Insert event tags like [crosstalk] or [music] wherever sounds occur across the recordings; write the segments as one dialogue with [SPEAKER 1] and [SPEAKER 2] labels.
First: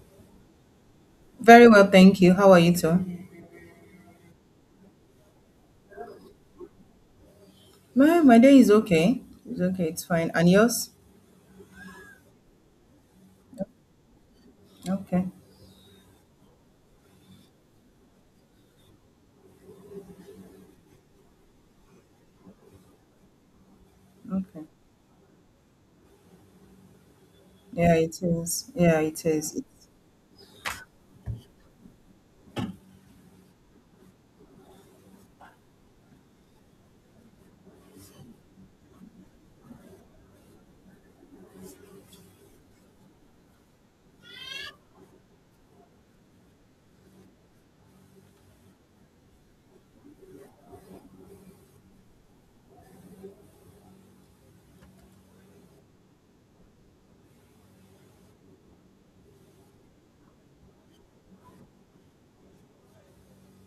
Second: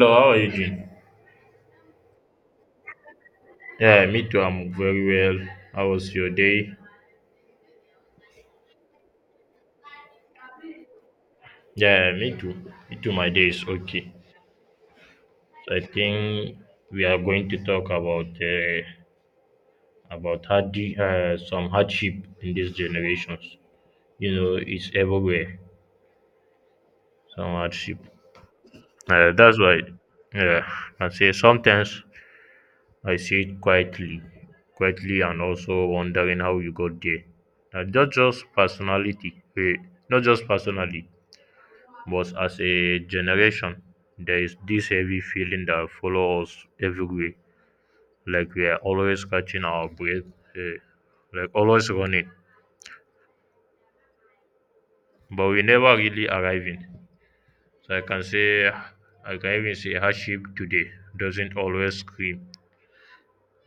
[SPEAKER 1] Hello, how are you doing?
[SPEAKER 2] Very well, thank you. How are you too?
[SPEAKER 1] Yeah, me too. I'm very well. How was your day?
[SPEAKER 2] My day is okay. It's okay. It's fine. And yours?
[SPEAKER 1] Yeah, me too. Me too. My day is okay.
[SPEAKER 2] Okay.
[SPEAKER 1] So I think we are going to talk about some hardship in these generations. You know,
[SPEAKER 2] Okay.
[SPEAKER 1] it's everywhere. Some
[SPEAKER 2] Yeah,
[SPEAKER 1] hardship.
[SPEAKER 2] it is. Yeah, it is.
[SPEAKER 1] That's why.
[SPEAKER 2] It's,
[SPEAKER 1] Yeah, I say sometimes I see it quietly, quietly, and also wondering how you got there. Not just not just personally. But as a generation, there is this heavy feeling that follows us everywhere, like we are always catching our breath, eh, like always running, but we never really arriving. So I can say, I can even say hardship today doesn't always scream.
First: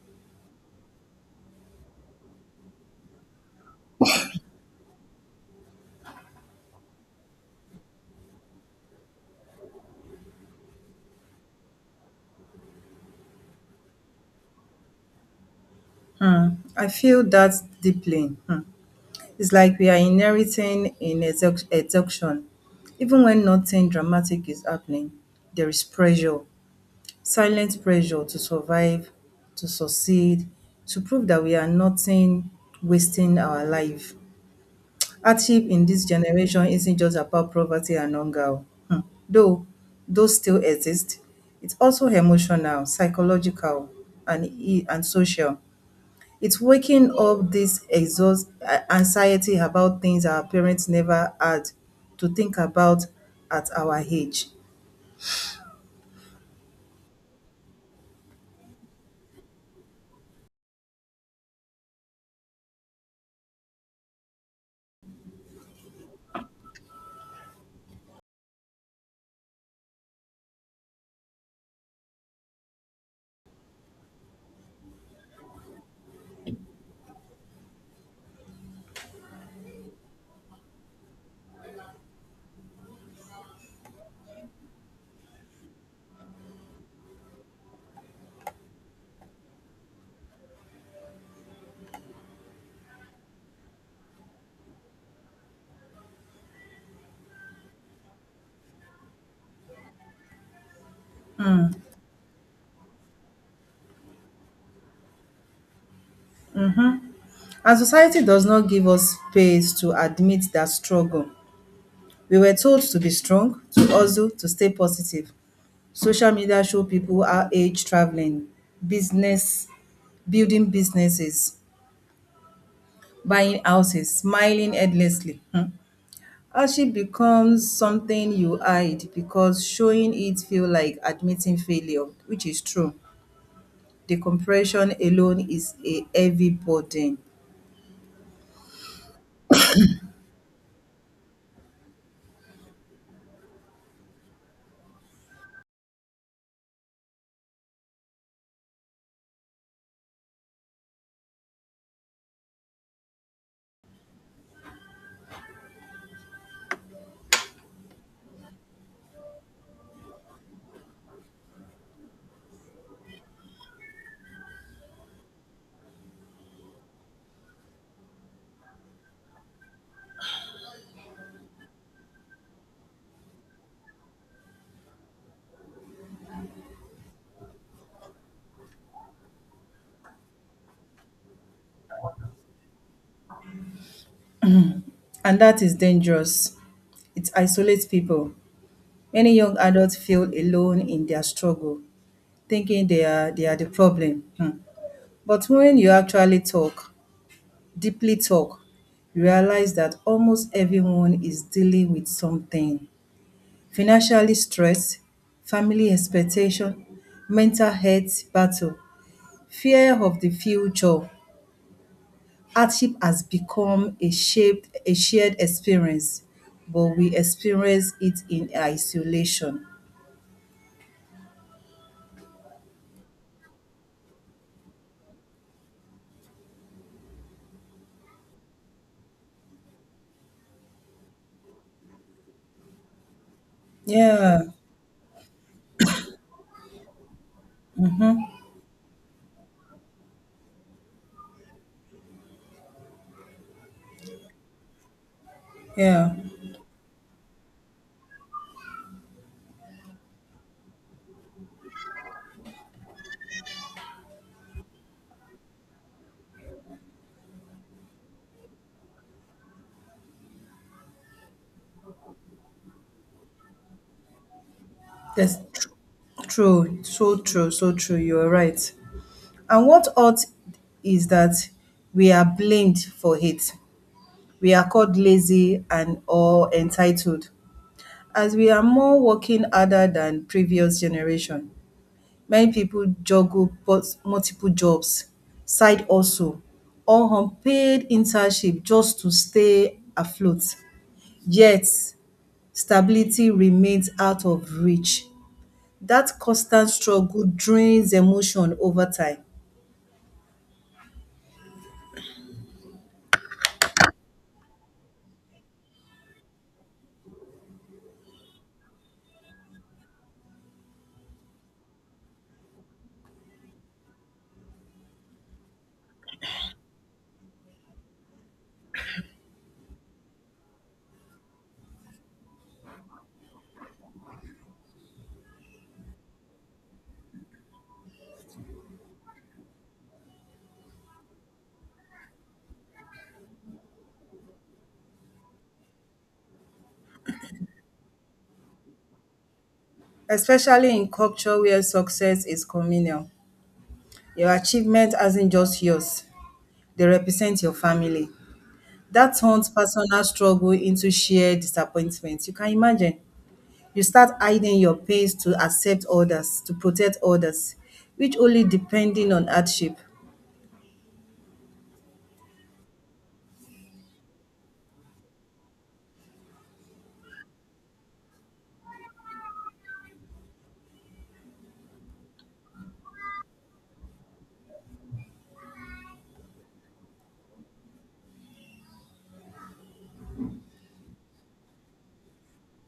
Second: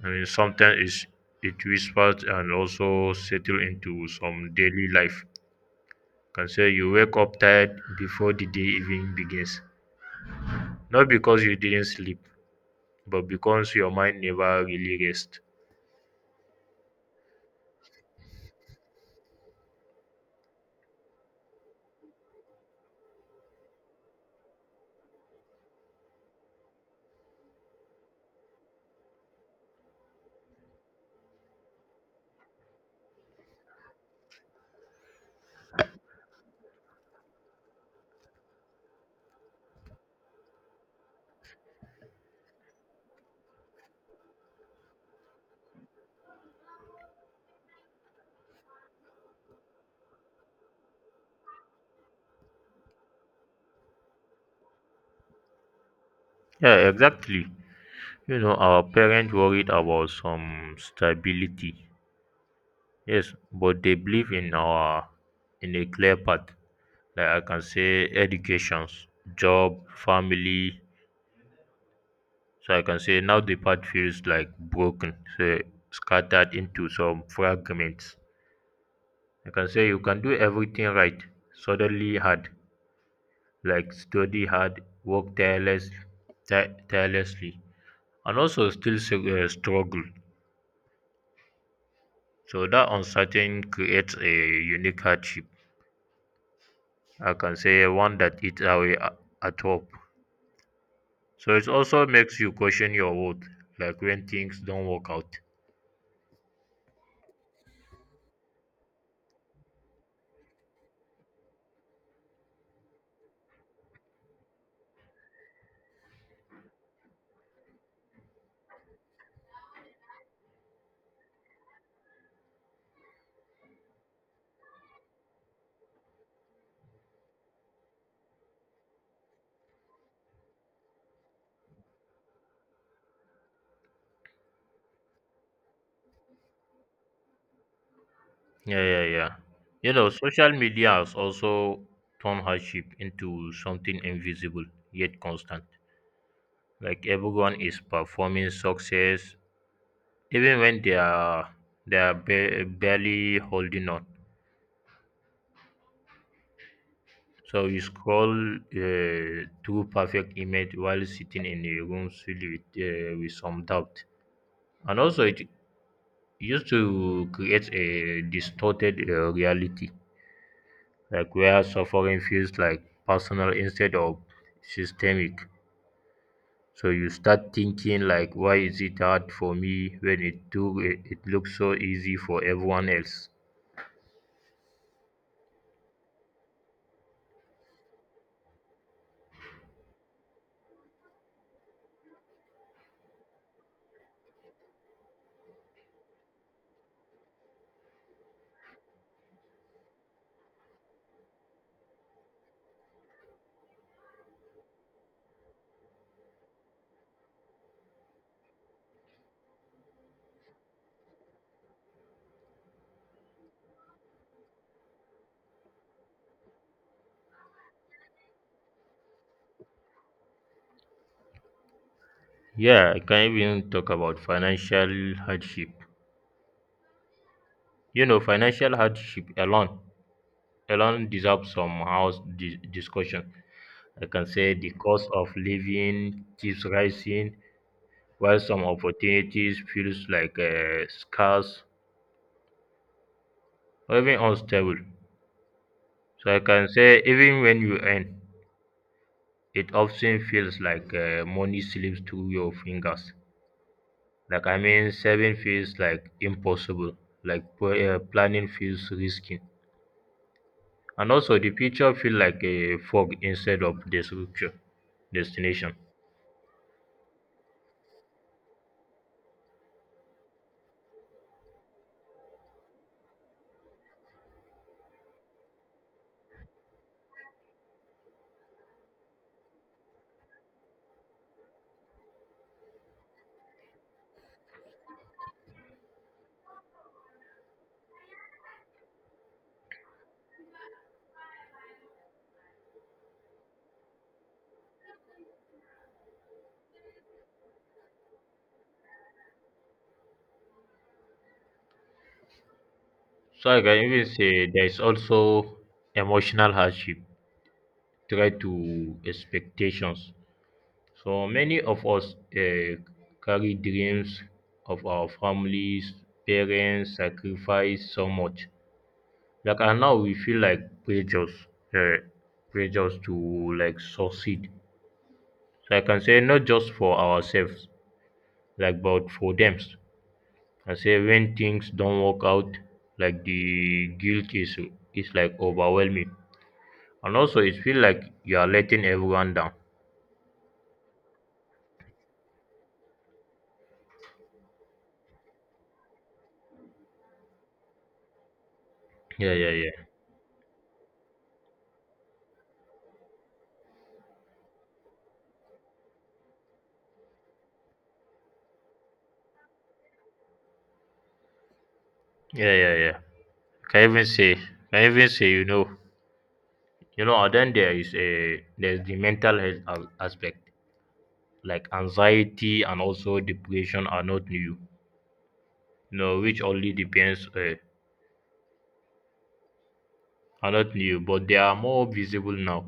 [SPEAKER 1] I mean, sometimes it whispers and also settle into some daily life. Can say you wake up tired before the day even begins, not because you didn't sleep, but because your mind never really rests.
[SPEAKER 2] hmm. I feel that deeply. Hmm. It's like we are inheriting in exhaustion. Even when nothing dramatic is happening, there is pressure, silent pressure to survive, to succeed, to prove that we are nothing wasting our life. Hardship in this generation isn't just about poverty and hunger, o. Though those still exist. It's also emotional, psychological, and social. It's waking up this anxiety about things our parents never had to think about at our age.
[SPEAKER 1] Yeah, exactly. You know, our parents worried about some stability. Yes, but they believe in our in a clear path. Like I can say educations, job, family. So I can say now the path feels like broken, so scattered into some fragments. I can say you can do everything right, suddenly hard, like study hard, work tireless, tirelessly, and also still struggle. So that uncertain creates a unique hardship. I can say one that eats away at hope. So it also makes you question your worth, like when things don't work out.
[SPEAKER 2] And society does not give us space to admit that struggle. We were told to be strong, to hustle, to stay positive. Social media show people our age traveling, business, building businesses, buying houses, smiling endlessly. Hmm. Hardship becomes something you hide because showing it feel like admitting failure, which is true. The compression alone is a heavy burden,
[SPEAKER 1] Yeah, yeah, yeah. You know, social media has also turned hardship into something invisible yet constant. Like everyone is performing success, even when they are barely holding on. So you scroll through perfect image while sitting in a room filled with with some doubt. And also, it used to create a distorted reality, like where suffering feels like personal instead of systemic. So you start thinking like, why is it hard for me when it looks so easy for everyone else?
[SPEAKER 2] and that is dangerous. It isolates people. Many young adults feel alone in their struggle, thinking they are the problem. Hmm. But when you actually talk, deeply talk, realize that almost everyone is dealing with something. Financially stress, family expectation, mental health battle, fear of the future. Hardship has become a shaped a shared experience, but we experience it in isolation.
[SPEAKER 1] Yeah, I can even talk about financial hardship. You know, financial hardship alone deserves some discussion. I can
[SPEAKER 2] Yeah,
[SPEAKER 1] say the cost of living keeps rising, while some opportunities feels like scarce or even unstable.
[SPEAKER 2] yeah.
[SPEAKER 1] So I can say even when you earn, it often feels like money slips through your fingers. Like I mean, saving feels like impossible. Like planning feels risky, and also the future feels like a fog instead of the structure
[SPEAKER 2] That's tr-
[SPEAKER 1] destination.
[SPEAKER 2] True, so true, so true. You're right. And what hurt is that we are blamed for it. We are called lazy and or entitled as we are more working harder than previous generation. Many people juggle both multiple jobs, side hustle or unpaid internship just to stay afloat. Yet stability remains out of reach. That constant struggle drains emotion over time,
[SPEAKER 1] So I can even say there is also emotional hardship tied to expectations. So many of us carry dreams of our families, parents, sacrifice so much. Like and now we feel like pressures, uh, pressures to like succeed. So I can say not just for ourselves, like but for them. I say when things don't work out, like the guilt is like overwhelming. And also, it feels like you are letting everyone down.
[SPEAKER 2] especially in culture where success is communal. Your achievement isn't just yours, they represent your family. That
[SPEAKER 1] Yeah,
[SPEAKER 2] turns
[SPEAKER 1] yeah, yeah,
[SPEAKER 2] personal struggle into shared disappointment. You can imagine. You start hiding your pains to accept others, to protect others, which only depending on hardship.
[SPEAKER 1] yeah, yeah, yeah. Can even say, can even say, you know, and then there is a there's the mental health aspect, like anxiety and also depression are not new, you know, which only depends are not new, but they are more visible now.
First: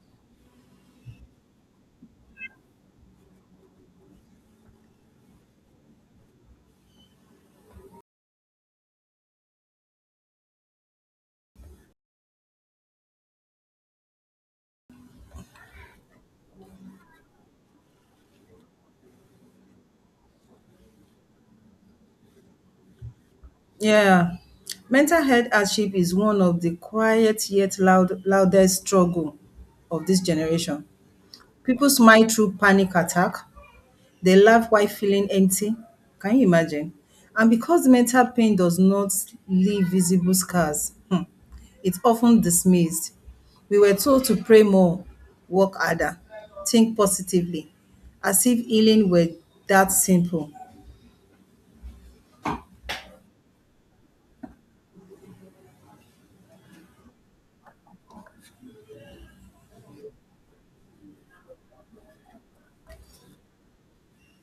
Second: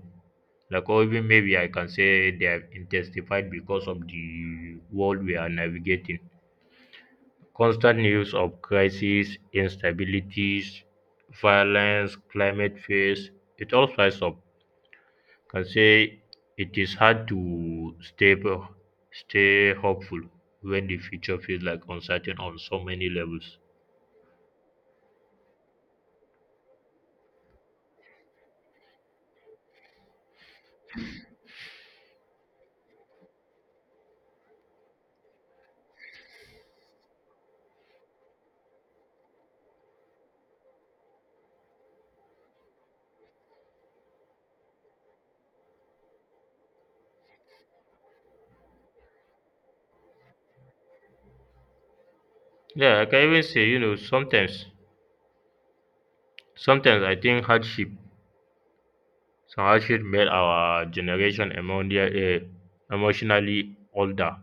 [SPEAKER 1] Like or even maybe I can say they have intensified because of the world we are navigating. Constant news of crises, instabilities, violence, climate fears, it all flies up. Can say it is hard to stay hopeful when the future feels like uncertain on so many levels.
[SPEAKER 2] Yeah. Mental health hardship is one of the quiet yet loudest struggle of this generation. People smile through panic attack. They laugh while feeling empty. Can you imagine? And because mental pain does not leave visible scars, hmm, it's often dismissed. We were told to pray more, work harder, think positively, as if healing were that simple.
[SPEAKER 1] Yeah, I can even say you know sometimes I think hardship some hardship made our generation emotionally older,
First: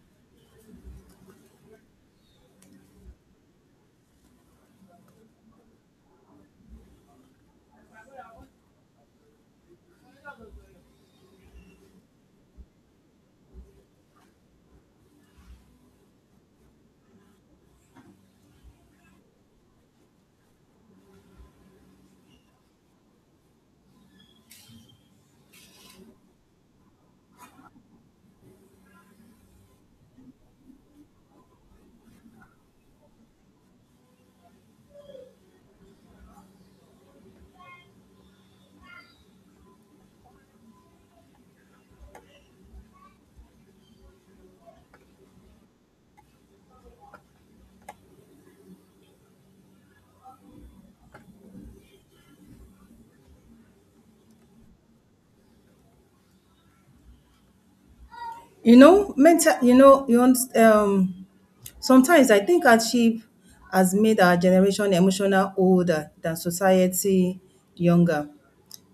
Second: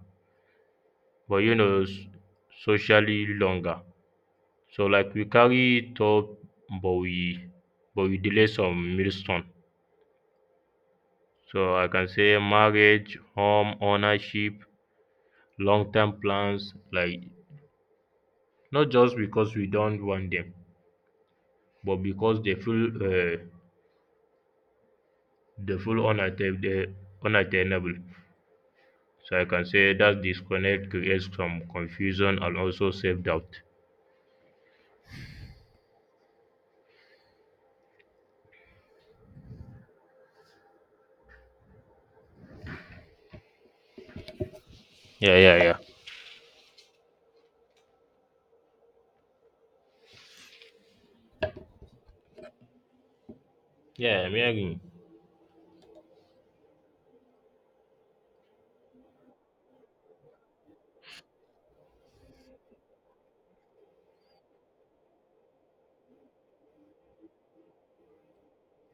[SPEAKER 1] but you know socially longer. So like we carry top but we but we delay some milestone. So I can say marriage, home ownership, long term plans like not just because we don't want them, but because they feel unattainable. So I can say that disconnect creates some confusion and also self doubt. Yeah, yeah, yeah. Yeah, I'm hearing you.
[SPEAKER 2] You know, mental, you know, you want, sometimes I think hardship has made our generation emotional older than society younger.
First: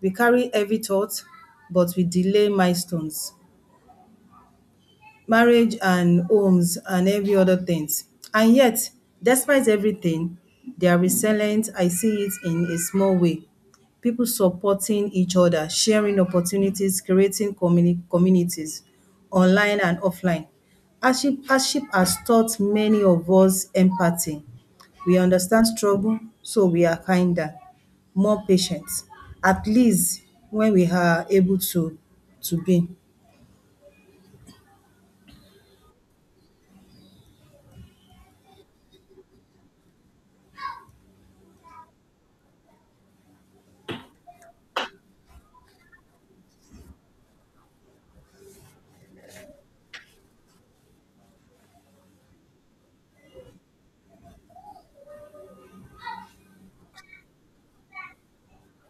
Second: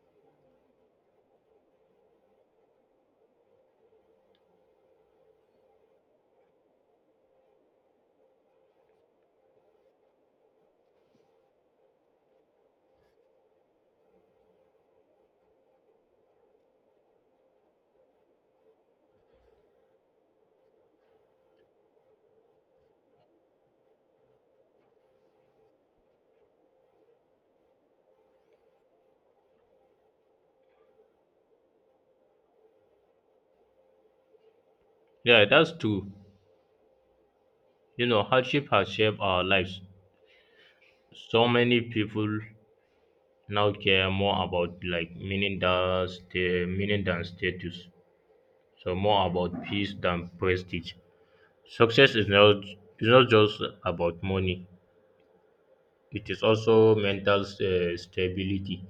[SPEAKER 2] We carry heavy thoughts, but we delay milestones, marriage and homes and every other things. And yet, despite everything, they are resilient. I see it in a small way. People supporting each other, sharing opportunities, creating communities online and offline. Hardship has taught many of us empathy. We understand struggle, so we are kinder, more patient, at least when we are able to be.
[SPEAKER 1] Yeah, that's true. You know, hardship has shaped our lives. So many people now care more about like meaning than status. So more about peace than prestige. Success is not just about money. It is also mental stability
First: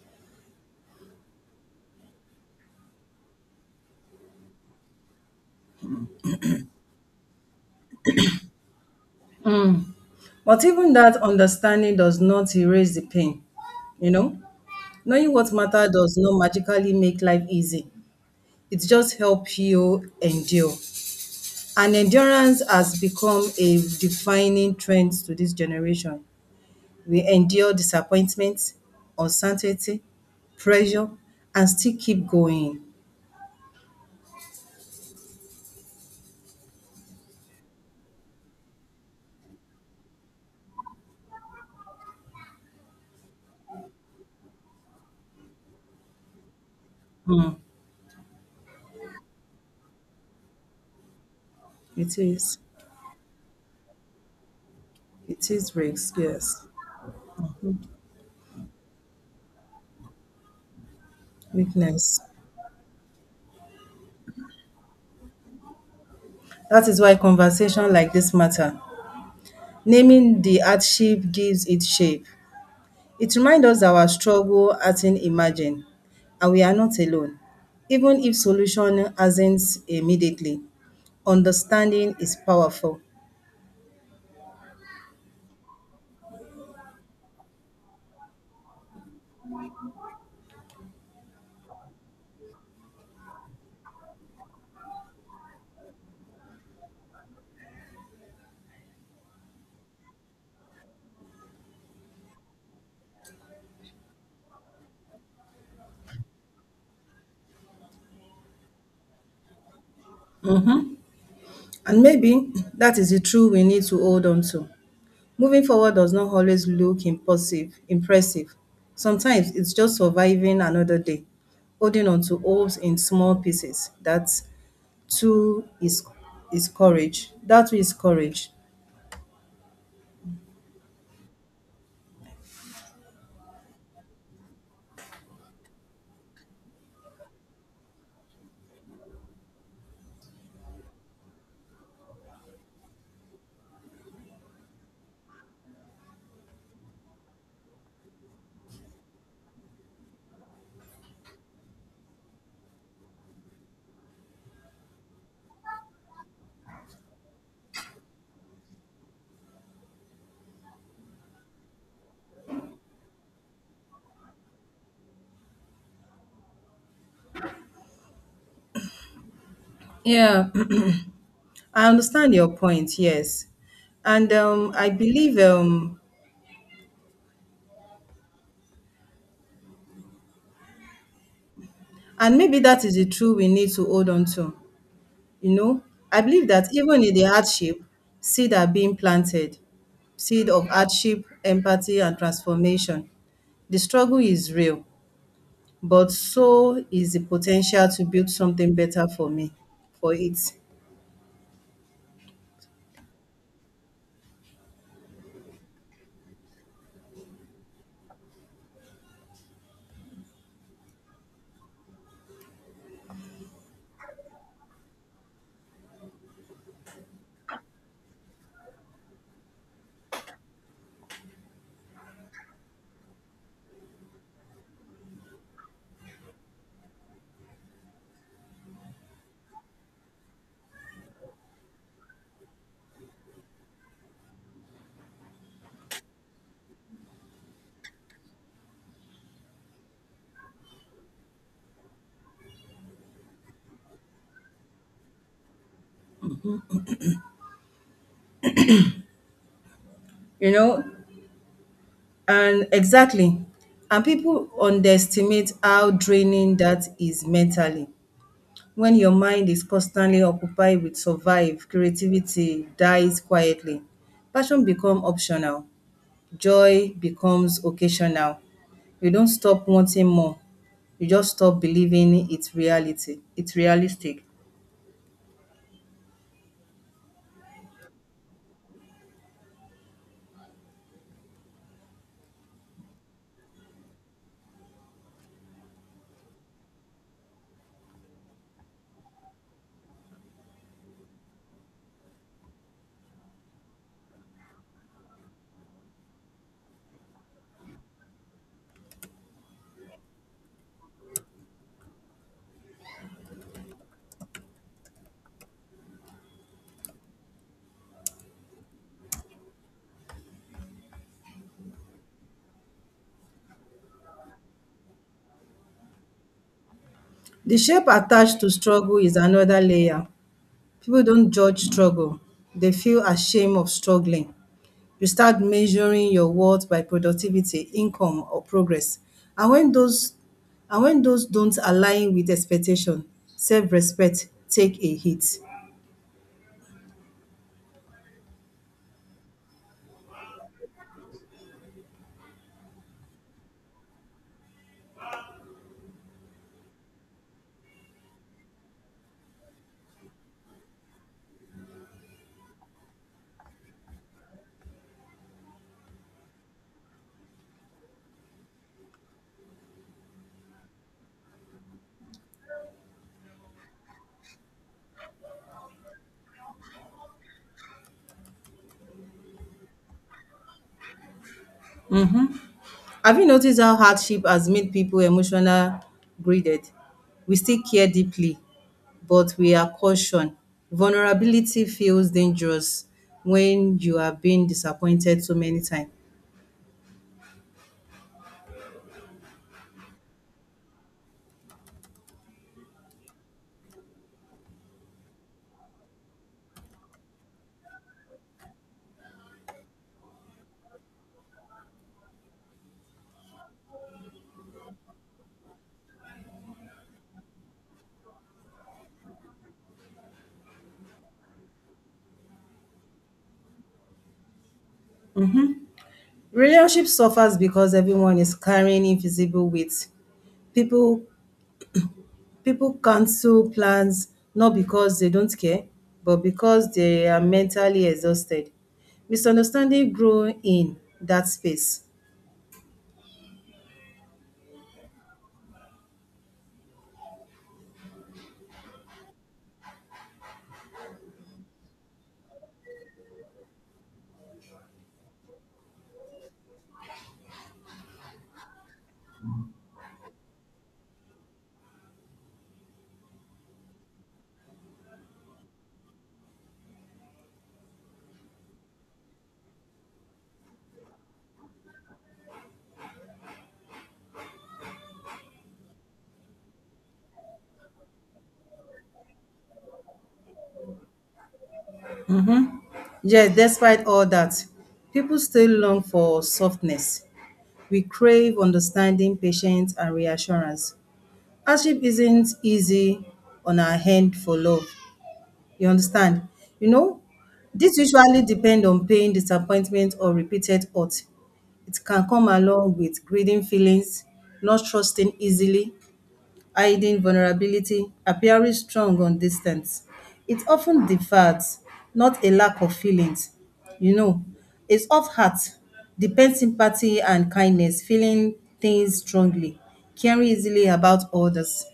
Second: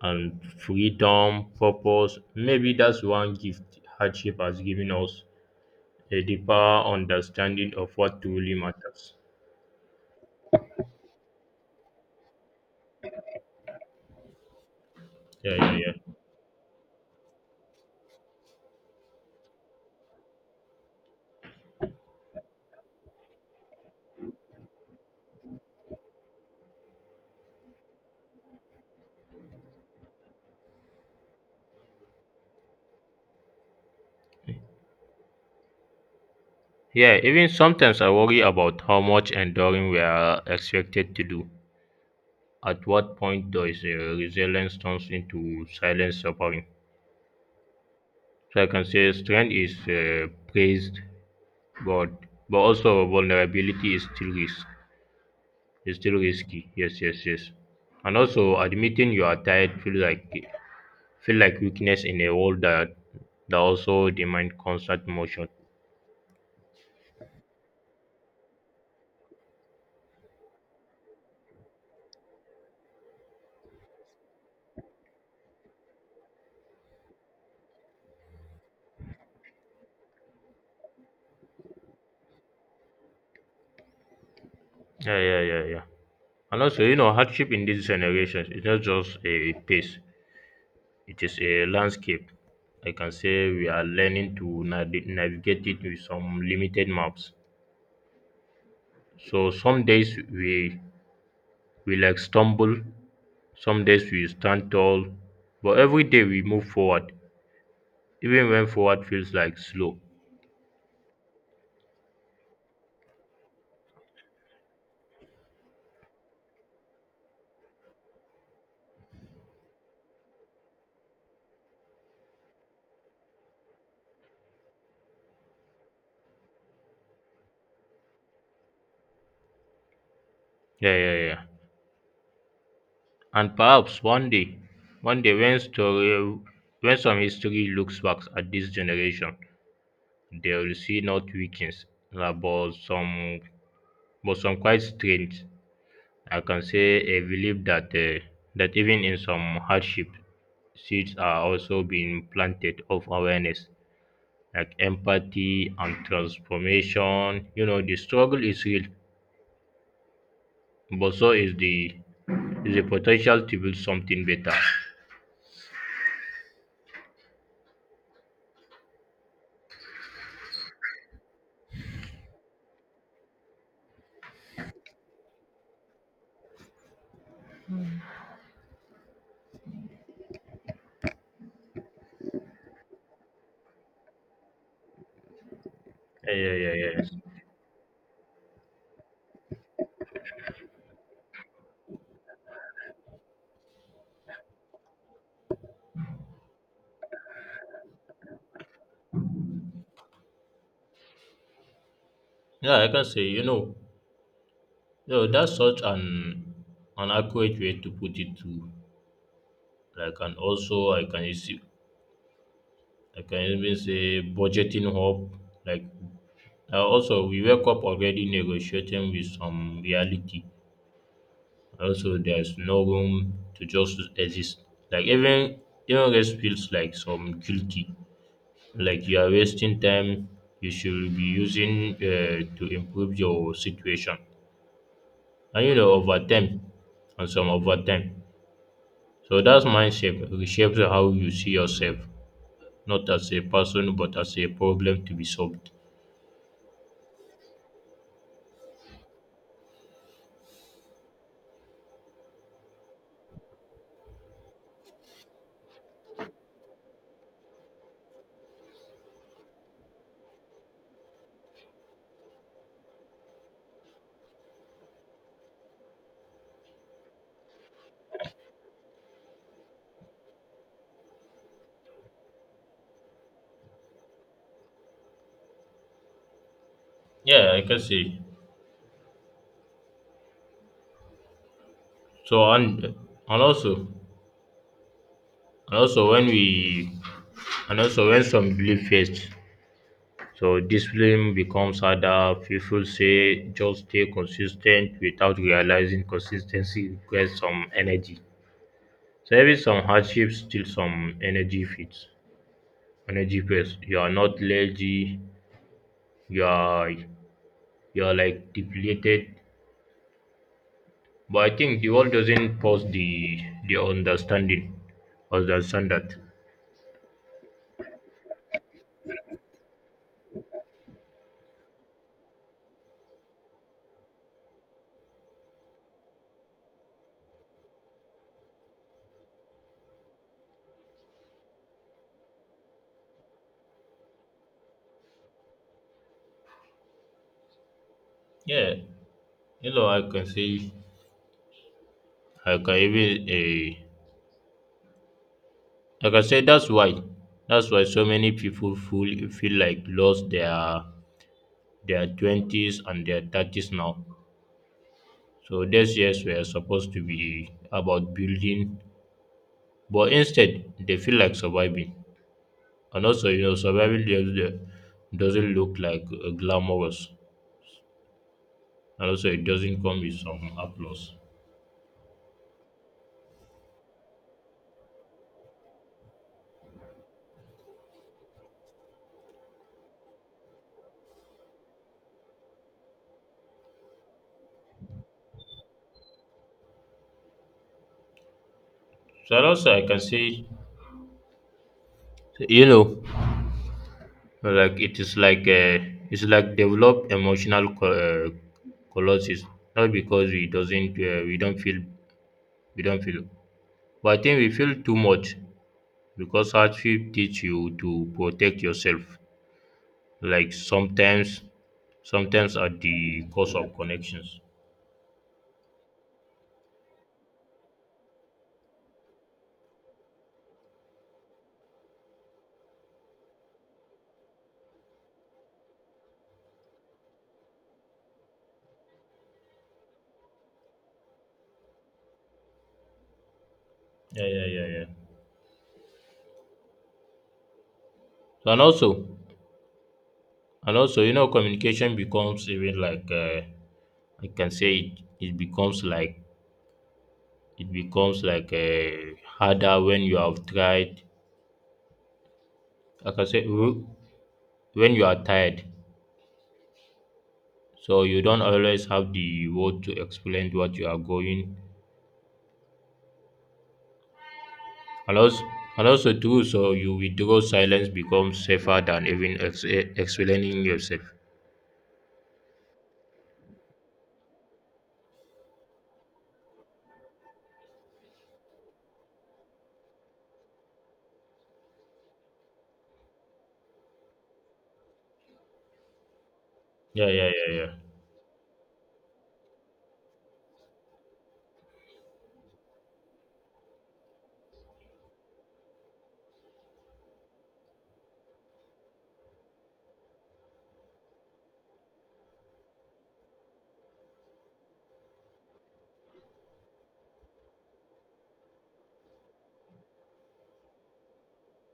[SPEAKER 1] and freedom, purpose. Maybe that's one gift hardship has given us a deeper understanding of what truly matters.
[SPEAKER 2] But even that understanding does not erase the pain, you know? Knowing what
[SPEAKER 1] Yeah, yeah,
[SPEAKER 2] matter
[SPEAKER 1] yeah.
[SPEAKER 2] does not magically make life easy. It just helps you endure. And endurance has become a defining trend to this generation. We endure disappointment, uncertainty, pressure, and still keep going.
[SPEAKER 1] Yeah, even sometimes I worry about how much enduring we are expected to do. At what point does resilience turns into silent suffering?
[SPEAKER 2] Hmm.
[SPEAKER 1] So I can say strength is praised, but
[SPEAKER 2] It is.
[SPEAKER 1] but also vulnerability is still risk.
[SPEAKER 2] It is
[SPEAKER 1] Is
[SPEAKER 2] risk,
[SPEAKER 1] still
[SPEAKER 2] yes.
[SPEAKER 1] risky. Yes, yes, yes. And also admitting you are tired feel like weakness
[SPEAKER 2] Weakness.
[SPEAKER 1] in a world that that also demand constant motion.
[SPEAKER 2] That is why conversation like this matter. Naming the hardship gives it shape. It reminds us that our struggle hasn't imagined and we are not alone, even if solution hasn't immediately. Understanding is powerful.
[SPEAKER 1] Yeah, yeah, yeah, yeah. And also, you know, hardship in these generations is not just a pace. It is a landscape. I can say we are learning to navigate it with some limited maps. So some days we like stumble, some days we stand tall, but every day we move forward, even when forward feels like slow.
[SPEAKER 2] And maybe that is the truth we need to hold on to. Moving forward does not always look impulsive, impressive. Sometimes it's just surviving another day, holding on to hopes in small pieces. That too is courage. That too is courage.
[SPEAKER 1] Yeah, yeah, yeah. And perhaps one day when some history looks back at this generation, they will see not weakness, uh, but some, but some quite strength. I can say a belief that that even in some hardship, seeds are also being planted of awareness, like empathy and transformation. You know, the struggle is real, but so is the potential to build something better.
[SPEAKER 2] Yeah, [clears throat] I understand your point. Yes. And I believe, and maybe that is the truth we need to hold on to. You know, I
[SPEAKER 1] Yeah,
[SPEAKER 2] believe
[SPEAKER 1] yeah,
[SPEAKER 2] that
[SPEAKER 1] yeah, yeah,
[SPEAKER 2] even
[SPEAKER 1] yes.
[SPEAKER 2] in the hardship, seed are being planted, seed of hardship, empathy, and transformation. The struggle is real, but so is the potential to build something better for me, for it.
[SPEAKER 1] Yeah, I can say, you know, that's such an accurate way to put it too. Like and also I can even say budgeting hope, like. Also, we wake up already negotiating with some reality. Also, there's no room to just exist. Like even rest feels like some guilty. Like you are wasting time. You should be using to improve your situation. And you know, over time, and some over time. So that's mindset reshapes how you see yourself, not as a person, but as a problem to be solved.
[SPEAKER 2] You know, and exactly. And people underestimate how draining that is mentally. When your mind is constantly occupied with survive, creativity dies quietly. Passion becomes optional, joy becomes occasional. You don't stop wanting more, you just stop believing it's realistic.
[SPEAKER 1] Yeah, I can see. So And also when we and also when some belief fades, so discipline becomes harder. People say just stay consistent without realizing consistency requires some energy. So even some hardships still some energy fits. Energy fits. You are not lazy, you are like depleted. But I think the world doesn't pause the understanding. Understand that.
[SPEAKER 2] The shape attached to struggle is another layer. People don't judge struggle. They feel ashamed of struggling. You start measuring your worth by productivity, income or progress. And when those and when those don't align with expectation, self-respect take a hit.
[SPEAKER 1] Yeah, you know I can see I can even eh, Like I said, that's why so many people feel like lost their twenties and their thirties now. So these years were supposed to be about building, but instead they feel like surviving. And also, you know, surviving doesn't look like glamorous, and also it doesn't come with some applause.
[SPEAKER 2] Have you noticed how hardship has made people emotional graded? We still care deeply, but we are caution. Vulnerability feels dangerous when you have been disappointed so many times.
[SPEAKER 1] So and also, I can say, you know, like it is like it's like develop emotional colossus not because we don't feel, we don't feel but I think we feel too much because hardship teach you to protect yourself, like sometimes, sometimes at the cost of connections.
[SPEAKER 2] Relationship suffers because everyone is carrying invisible weight. People People cancel plans not because they don't care, but because they are mentally exhausted. Misunderstanding grow in that space.
[SPEAKER 1] Yeah, yeah, yeah, yeah. So and also, and also you know communication becomes even like I can say it becomes like harder when you have tried. Like I said, when you are tired, so you don't always have the word to explain what you are going. And also, and also too, so you withdraw silence becomes safer than even explaining yourself.
[SPEAKER 2] Yet, despite all that, people still long for softness. We crave understanding, patience, and reassurance. Hardship isn't easy on our hand for love. You understand? You know,
[SPEAKER 1] Yeah, yeah, yeah, yeah,
[SPEAKER 2] this usually depend on pain, disappointment or repeated hurt. It can come along with greeding feelings, not trusting easily, hiding vulnerability, appearing strong on distance. It often defies not a lack of feelings. You know, it's of heart, depends sympathy and kindness, feeling things strongly, caring easily about others.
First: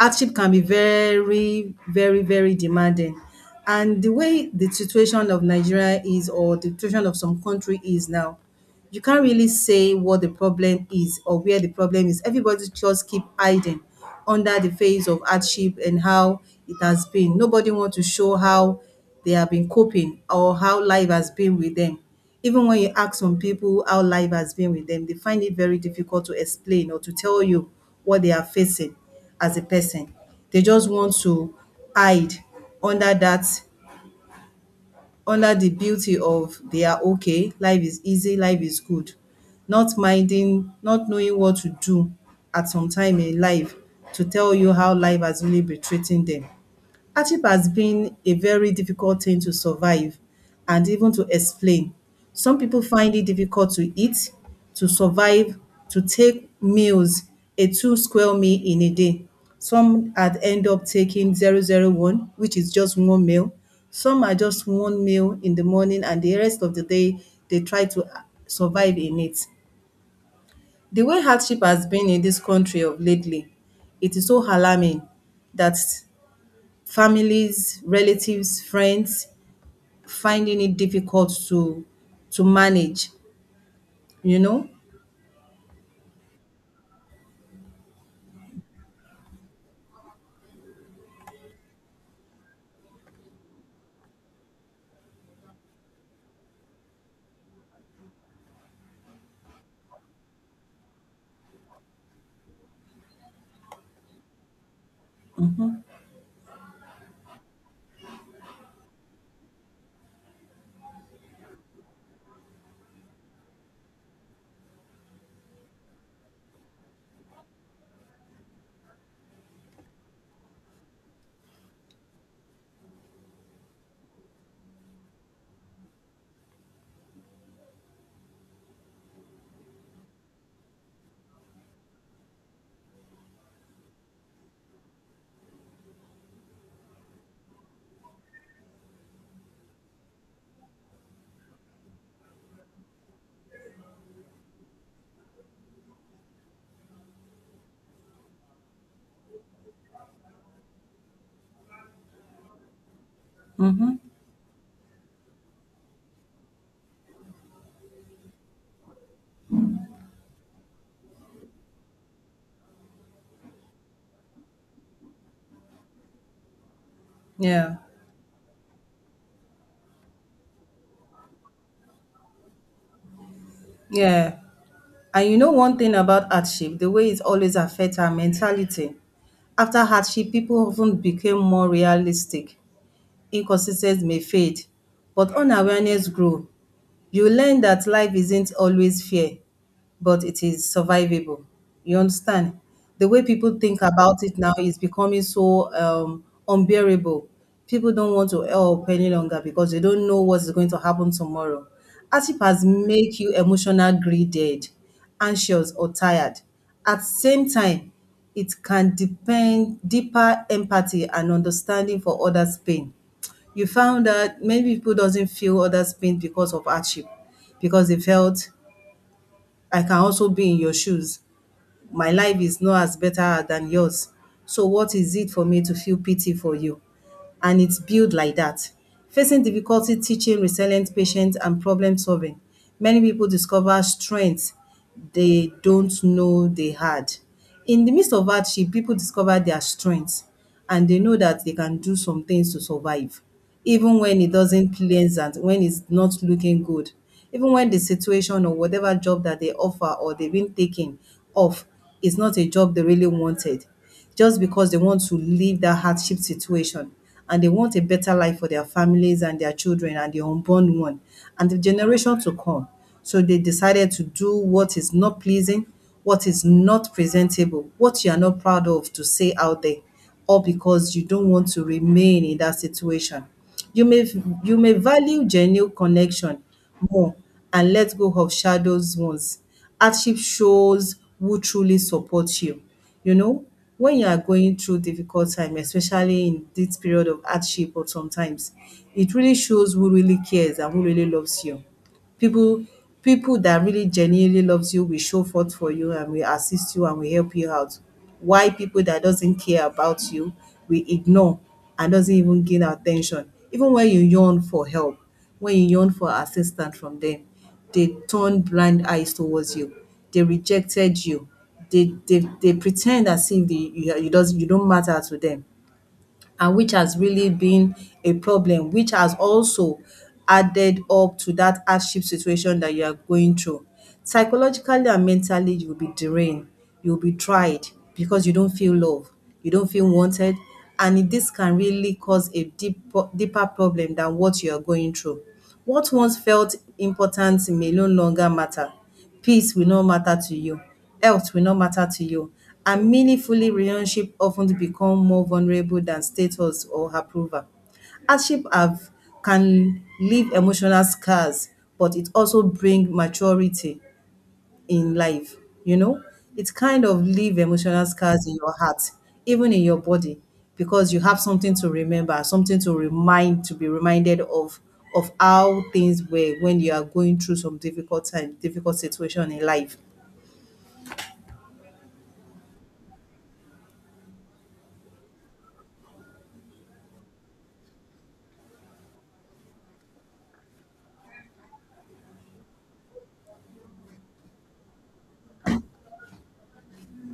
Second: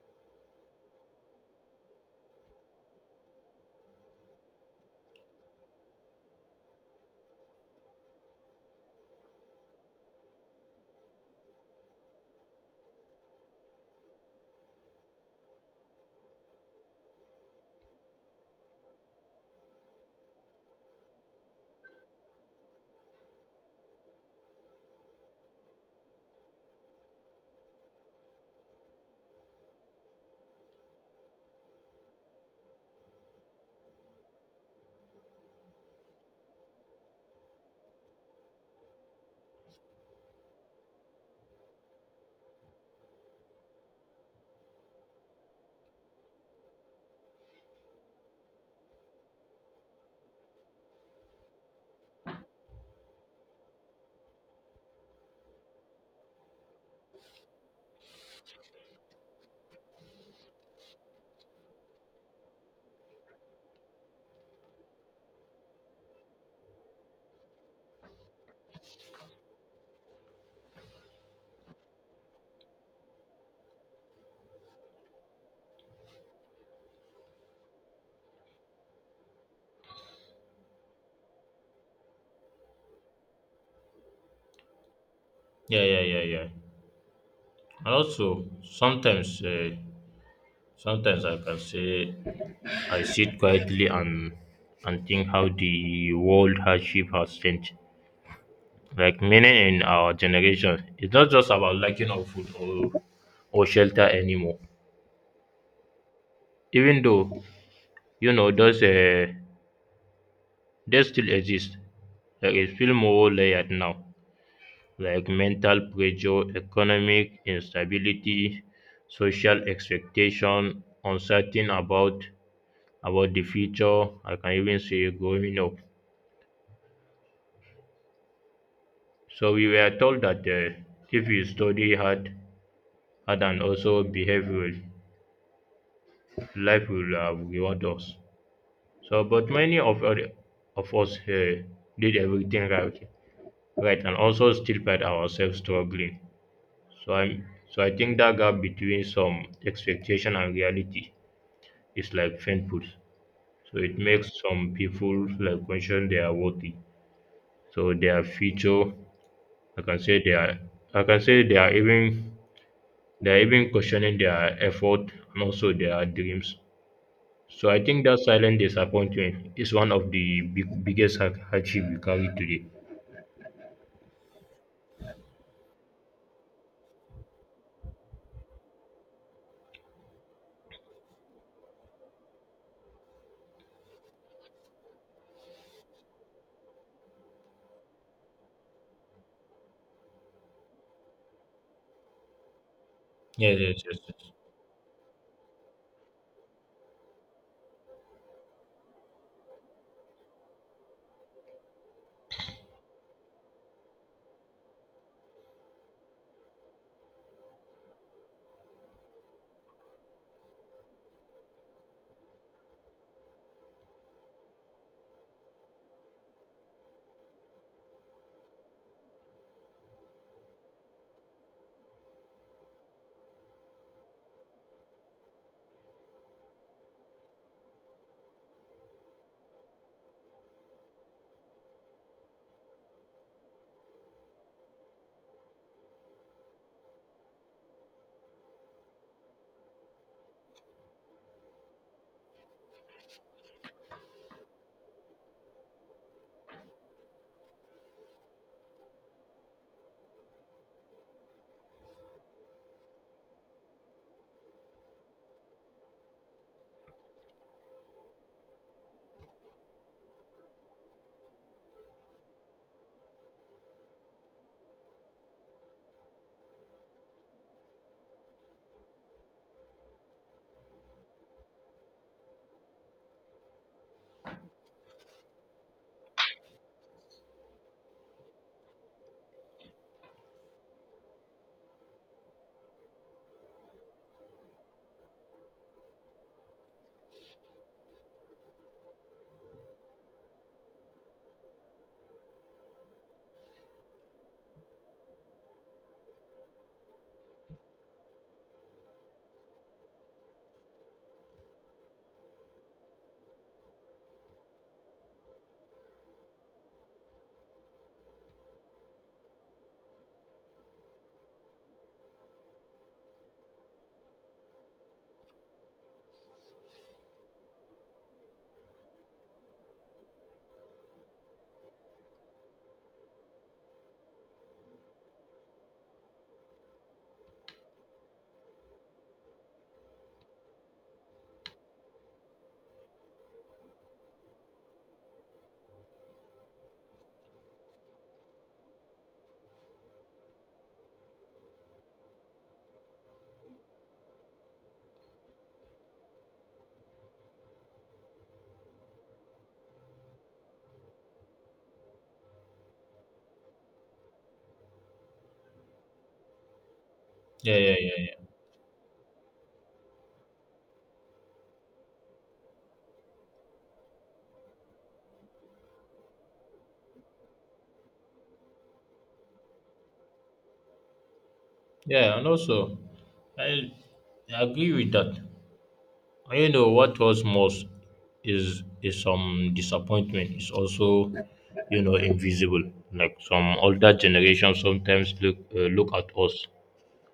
[SPEAKER 2] Hardship can be very, very, very demanding. And the way the situation of Nigeria is or the situation of some country is now, you can't really say what the problem is or where the problem is. Everybody just keep hiding under the face of hardship and how it has been. Nobody want to show how they have been coping or how life has been with them. Even when you ask some people how life has been with them, they find it very difficult to explain or to tell you what they are facing as a person. They just want to hide under that under the beauty of they are okay, life is easy, life is good. Not minding, not knowing what to do at some time in life to tell you how life has really been treating them. Hardship has been a very difficult thing to survive and even to explain. Some people find it difficult to eat, to survive, to take meals, a two square meal in a day. Some had end up taking 0-0-1, which is just one meal. Some are just one meal in the morning and the rest of the day they try to survive in it. The way hardship has been in this country of lately, it is so alarming that families, relatives, friends finding it difficult to manage, you know?
[SPEAKER 1] yeah, yeah, yeah, yeah. And also, sometimes, sometimes I can say I sit quietly and think how the world hardship has changed. Like meaning in our generation, it's not just about lacking of food or shelter anymore. Even though you know those they still exist, like it's feel more layered now. Like mental pressure, economic instability, social expectation, uncertain about the future. I can even say growing up. So we were told that if we study hard and also behave well, life will reward us. So, but many of us did everything right, and also still find ourselves struggling. So I'm so I think that gap between some expectation and reality is like painful. So
[SPEAKER 2] Mhm.
[SPEAKER 1] it makes some people like question they are worthy. So their future, I can say they are, I can say they are even questioning their effort and also their dreams. So
[SPEAKER 2] Yeah.
[SPEAKER 1] I think that silent disappointment is one of the biggest hardship we carry today.
[SPEAKER 2] Yeah. And you know one thing about hardship, the way it always affects our mentality. After hardship, people often became more realistic. Inconsistencies may fade, but unawareness grow. You learn that life isn't always fair, but it is survivable. You understand? The way people
[SPEAKER 1] Yes,
[SPEAKER 2] think
[SPEAKER 1] yes, yes,
[SPEAKER 2] about
[SPEAKER 1] yes.
[SPEAKER 2] it now is becoming so unbearable. People don't want to help any longer because they don't know what's going to happen tomorrow. Hardship has make you emotional greedy, anxious, or tired. At the same time, it can depend deeper empathy and understanding for others' pain. You found that many people doesn't feel others pain because of hardship, because they felt I can also be in your shoes. My life is not as better than yours. So what is it for me to feel pity for you? And it's built like that. Facing difficulty, teaching, resilient, patient, and problem solving. Many people discover strengths they don't know they had. In the midst of hardship, people discover their strengths, and they know that they can do some things to survive, even when it doesn't pleasant, when it's not looking good, even when the situation or whatever job that they offer or they've been taking off is not a job they really wanted just because they want to leave that hardship situation and they want a better life for their families and their children and the unborn one and the generation to come. So they decided to do what is not pleasing, what is not presentable, what you are not proud of to say out there, all because you don't want to remain in that situation. You may value genuine connection more and let go of shadows ones. Hardship shows who truly supports you. You know, when you are going through difficult time, especially in this period of hardship or sometimes, it really shows who really cares and who really loves you. people People that really genuinely loves you will show forth for you and will assist you and will help you out. Why people that doesn't care about you will ignore and doesn't even gain attention even when you yearn for help, when you yearn for assistance from them, they turn blind eyes towards you, they rejected you, they pretend as if you don't matter to them, and which has really been a problem, which has also added up to that hardship situation that you are going through. Psychologically and mentally, you will be drained, you will be tried because you don't feel loved, you don't feel wanted, and this can really cause a deeper problem than what you are going through. What once felt important may no longer matter. Peace will not matter to you. Health will not matter to you. And meaningfully relationship often become more vulnerable than status or approval. Hardship have can leave emotional scars, but it also bring maturity in life, you know? It kind of leave
[SPEAKER 1] Yeah, yeah,
[SPEAKER 2] emotional
[SPEAKER 1] yeah,
[SPEAKER 2] scars
[SPEAKER 1] yeah.
[SPEAKER 2] in your heart, even in your body, because you have something to remember, something to remind, to be reminded of how things were when you are going through some difficult time, difficult situation in life.
[SPEAKER 1] Yeah, and also, I agree with that. And what was most is some disappointment. It's also, invisible. Like some older generation sometimes look at us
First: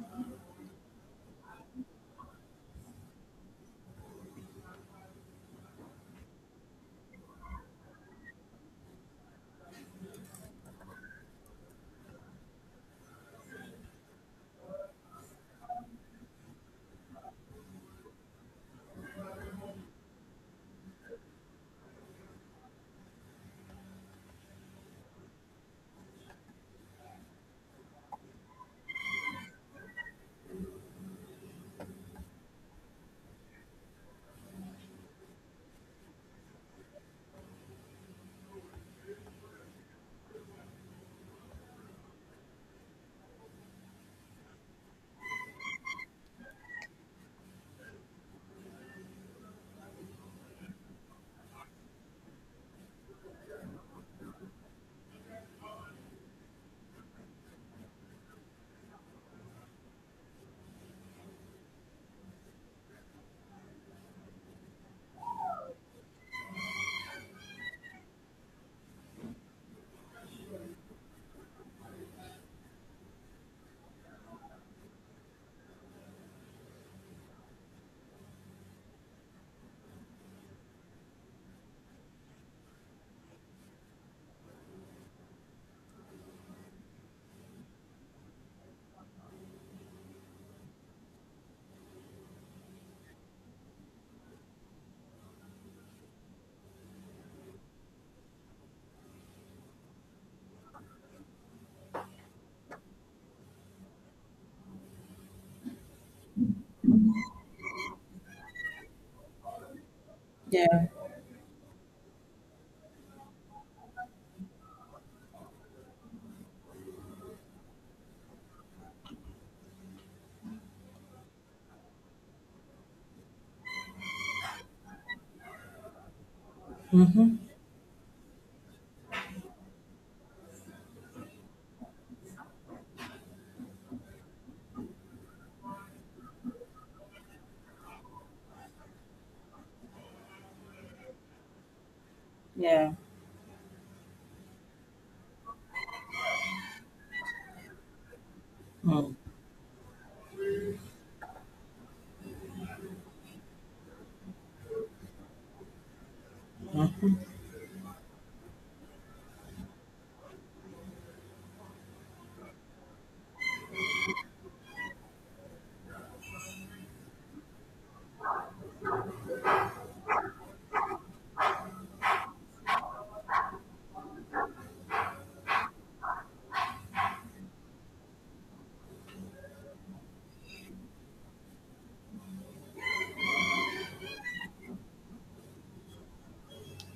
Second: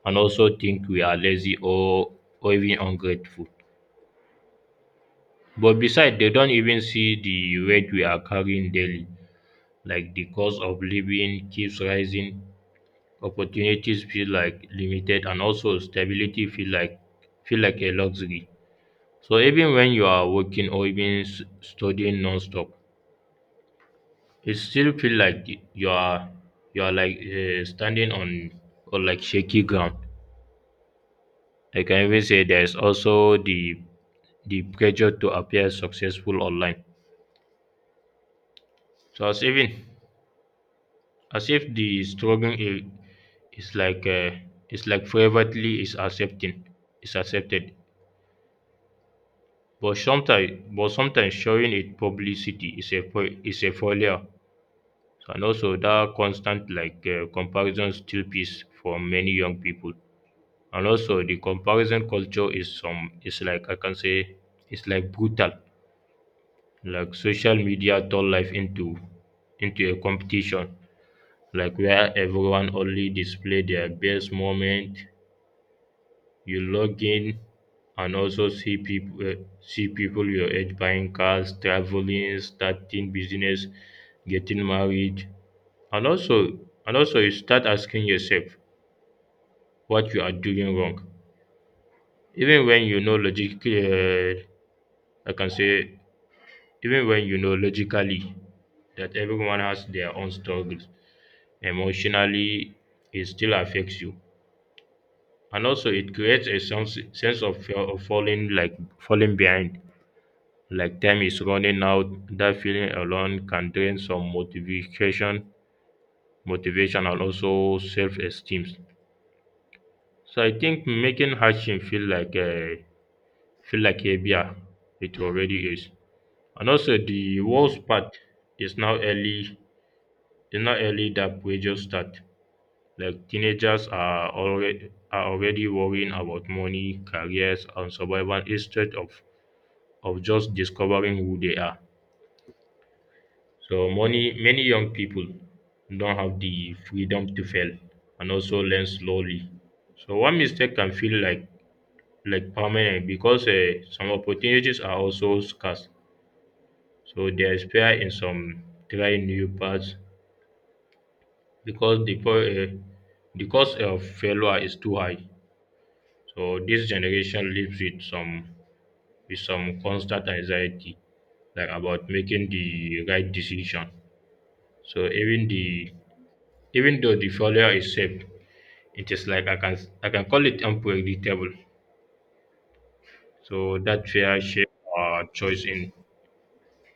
[SPEAKER 1] and also think we are lazy or even ungrateful. But besides, they don't even see the weight we are carrying daily. Like the cost of living keeps rising, opportunities feel like limited and also stability feel like a luxury, so even when you are working or even studying nonstop, it still feel like you are standing on or like shaky ground. Like I can even say there's also the pressure to appear successful online, so as even as if is it's like privately is accepted. But sometimes showing it publicity is is a failure, and also that constant comparison still piece for many young people, and also the comparison culture is like I can say it's like brutal, like social media turn life into a competition, like where everyone only display their best moment. You log in and also see people your age buying cars, traveling, starting business, getting married, and also and also you start asking yourself what you are doing wrong. Even when you know logically I can say Even when you know logically that everyone has their own struggles emotionally, it still affects you, and also it creates a sense of fear of falling, like falling behind,
[SPEAKER 2] Yeah.
[SPEAKER 1] like time is running out. That feeling alone can drain some motivation and also self-esteem. So I think making hardship feel like heavier it already is. And also the worst part is now early is now early, that we just start, like teenagers are already worrying about money, careers and survival instead of just discovering who they are.
[SPEAKER 2] Yeah.
[SPEAKER 1] So many young people don't have the freedom to fail and also learn
[SPEAKER 2] Mm.
[SPEAKER 1] slowly. So one mistake can feel like permanent, because some opportunities are also scarce. So they fear in some trying new paths because the cost of failure is too high. So this generation lives with some constant anxiety, like about making the right decision. So even though the failure is safe, it is like I can call it unpredictable. So that's where shape our choice in.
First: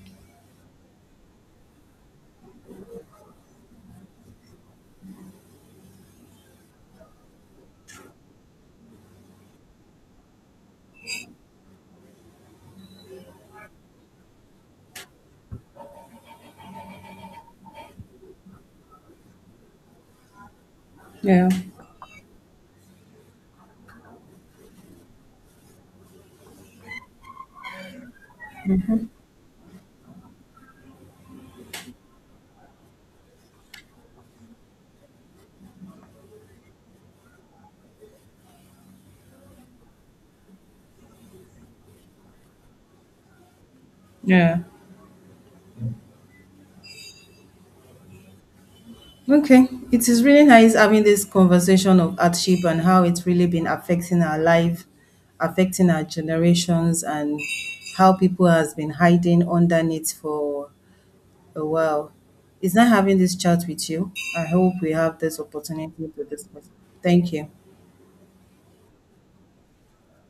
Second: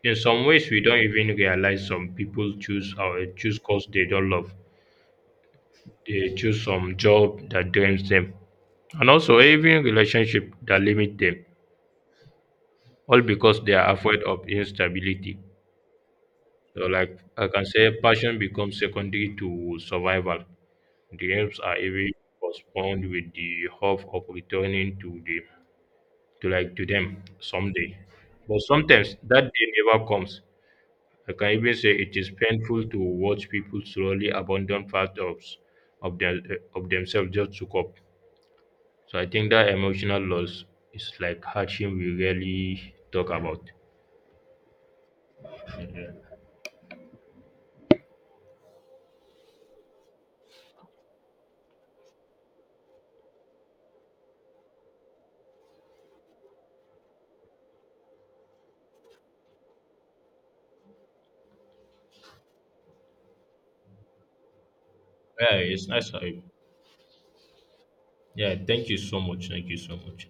[SPEAKER 1] In some ways, we don't even realize some people choose cause they don't love. They choose some job that drains them, and also even relationship that limit them, all because they are afraid of instability. So, like I can say, passion becomes secondary to survival.
[SPEAKER 2] Yeah.
[SPEAKER 1] Dreams are even postponed with the hope of returning to like to them someday. But sometimes that day never comes. I can even say it is painful to watch people slowly abandon part of, their, of themselves just to cope. So I think that emotional loss is like hardship we rarely talk about.
[SPEAKER 2] Yeah. Okay, it is really nice having this conversation of hardship and how it's really been affecting our life, affecting our generations, and how people has been hiding underneath for a while. It's nice having this chat with you. I hope we have this
[SPEAKER 1] Yeah, it's
[SPEAKER 2] opportunity
[SPEAKER 1] nice.
[SPEAKER 2] to discuss. Thank you.
[SPEAKER 1] Yeah, thank you so much. Thank you so much.